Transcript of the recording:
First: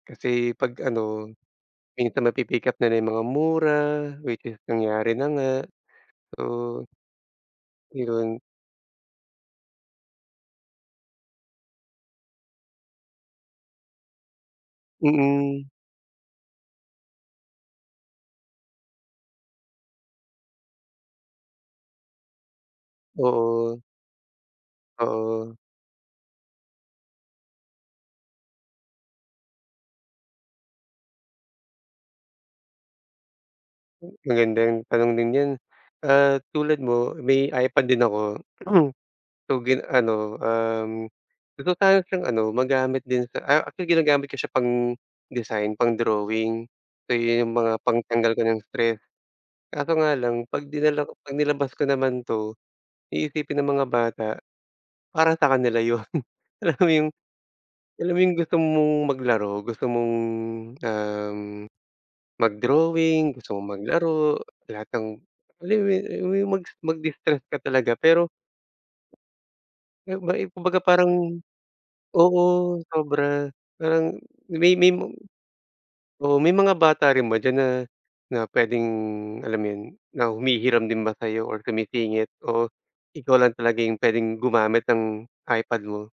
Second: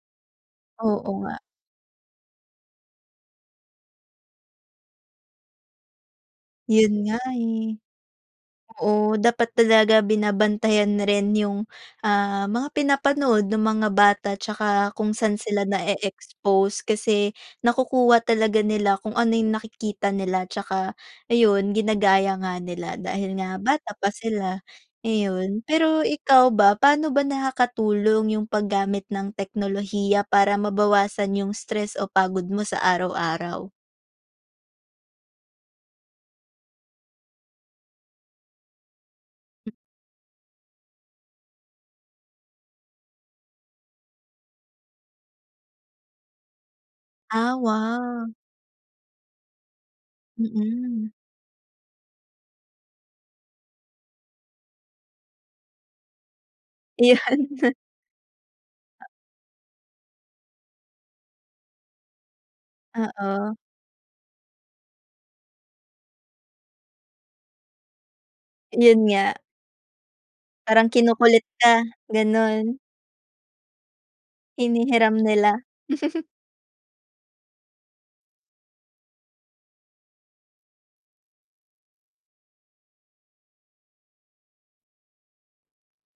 Kasi pag Oo ano, nga. minsan napipick-up nila yung mga mura which is nangyari na nga, so 'Yon nga, eh. iyon. Oo, dapat talaga binabantayan rin 'yong, ah, mga pinapanood nung mga bata 'tsaka kung saan sila Mm. na-eexpose, kasi nakukuha talaga nila, kung ano yung nakikita nila tsaka ayon ginagaya nga nila, dahil nga Doon. bata pa sila, Oo. ayon. Pero ikaw ba, paano ba nakakatulong yung paggamit ng teknolohiya para mabawasan yung stress o pagod mo sa araw-araw? Magandang tanong din diyan. Ah, tulad mo may iPad din ako. So Hmm. gin ano, um, gusto ko sanang siyang ano magamit din sa ah, actually ginagamit ko siya pang-design, pang-drawing. So iyong yung Ah, mga wa pagtanggal ko ng stress, kaso nga lang pag dinala Mm. ko pag nilabas ko naman 'to, iisipin ng mga bata para sa kanila 'yon. Alam mo yung Iyan. alam mo yung gusto mong A maglaro, gusto mong, um, mag-drawing, Oo. gusto mong maglaro, lahat ng alam mo 'yon, alam mo 'yon, mag mag-distress ka talaga pero. Iyon nga. Ayon, ba, eh, kumbaga Parang parang kinukulit ka, oo, gano'n. sobra. Parang may may mu Hinihiram nila. oo, may mga bata rin ba diyan na na pwedeng alam 'yon, na humihiram din ba sa'yo or sumisingit o ikaw lang talaga yung pwedeng gumamit ng iPad mo?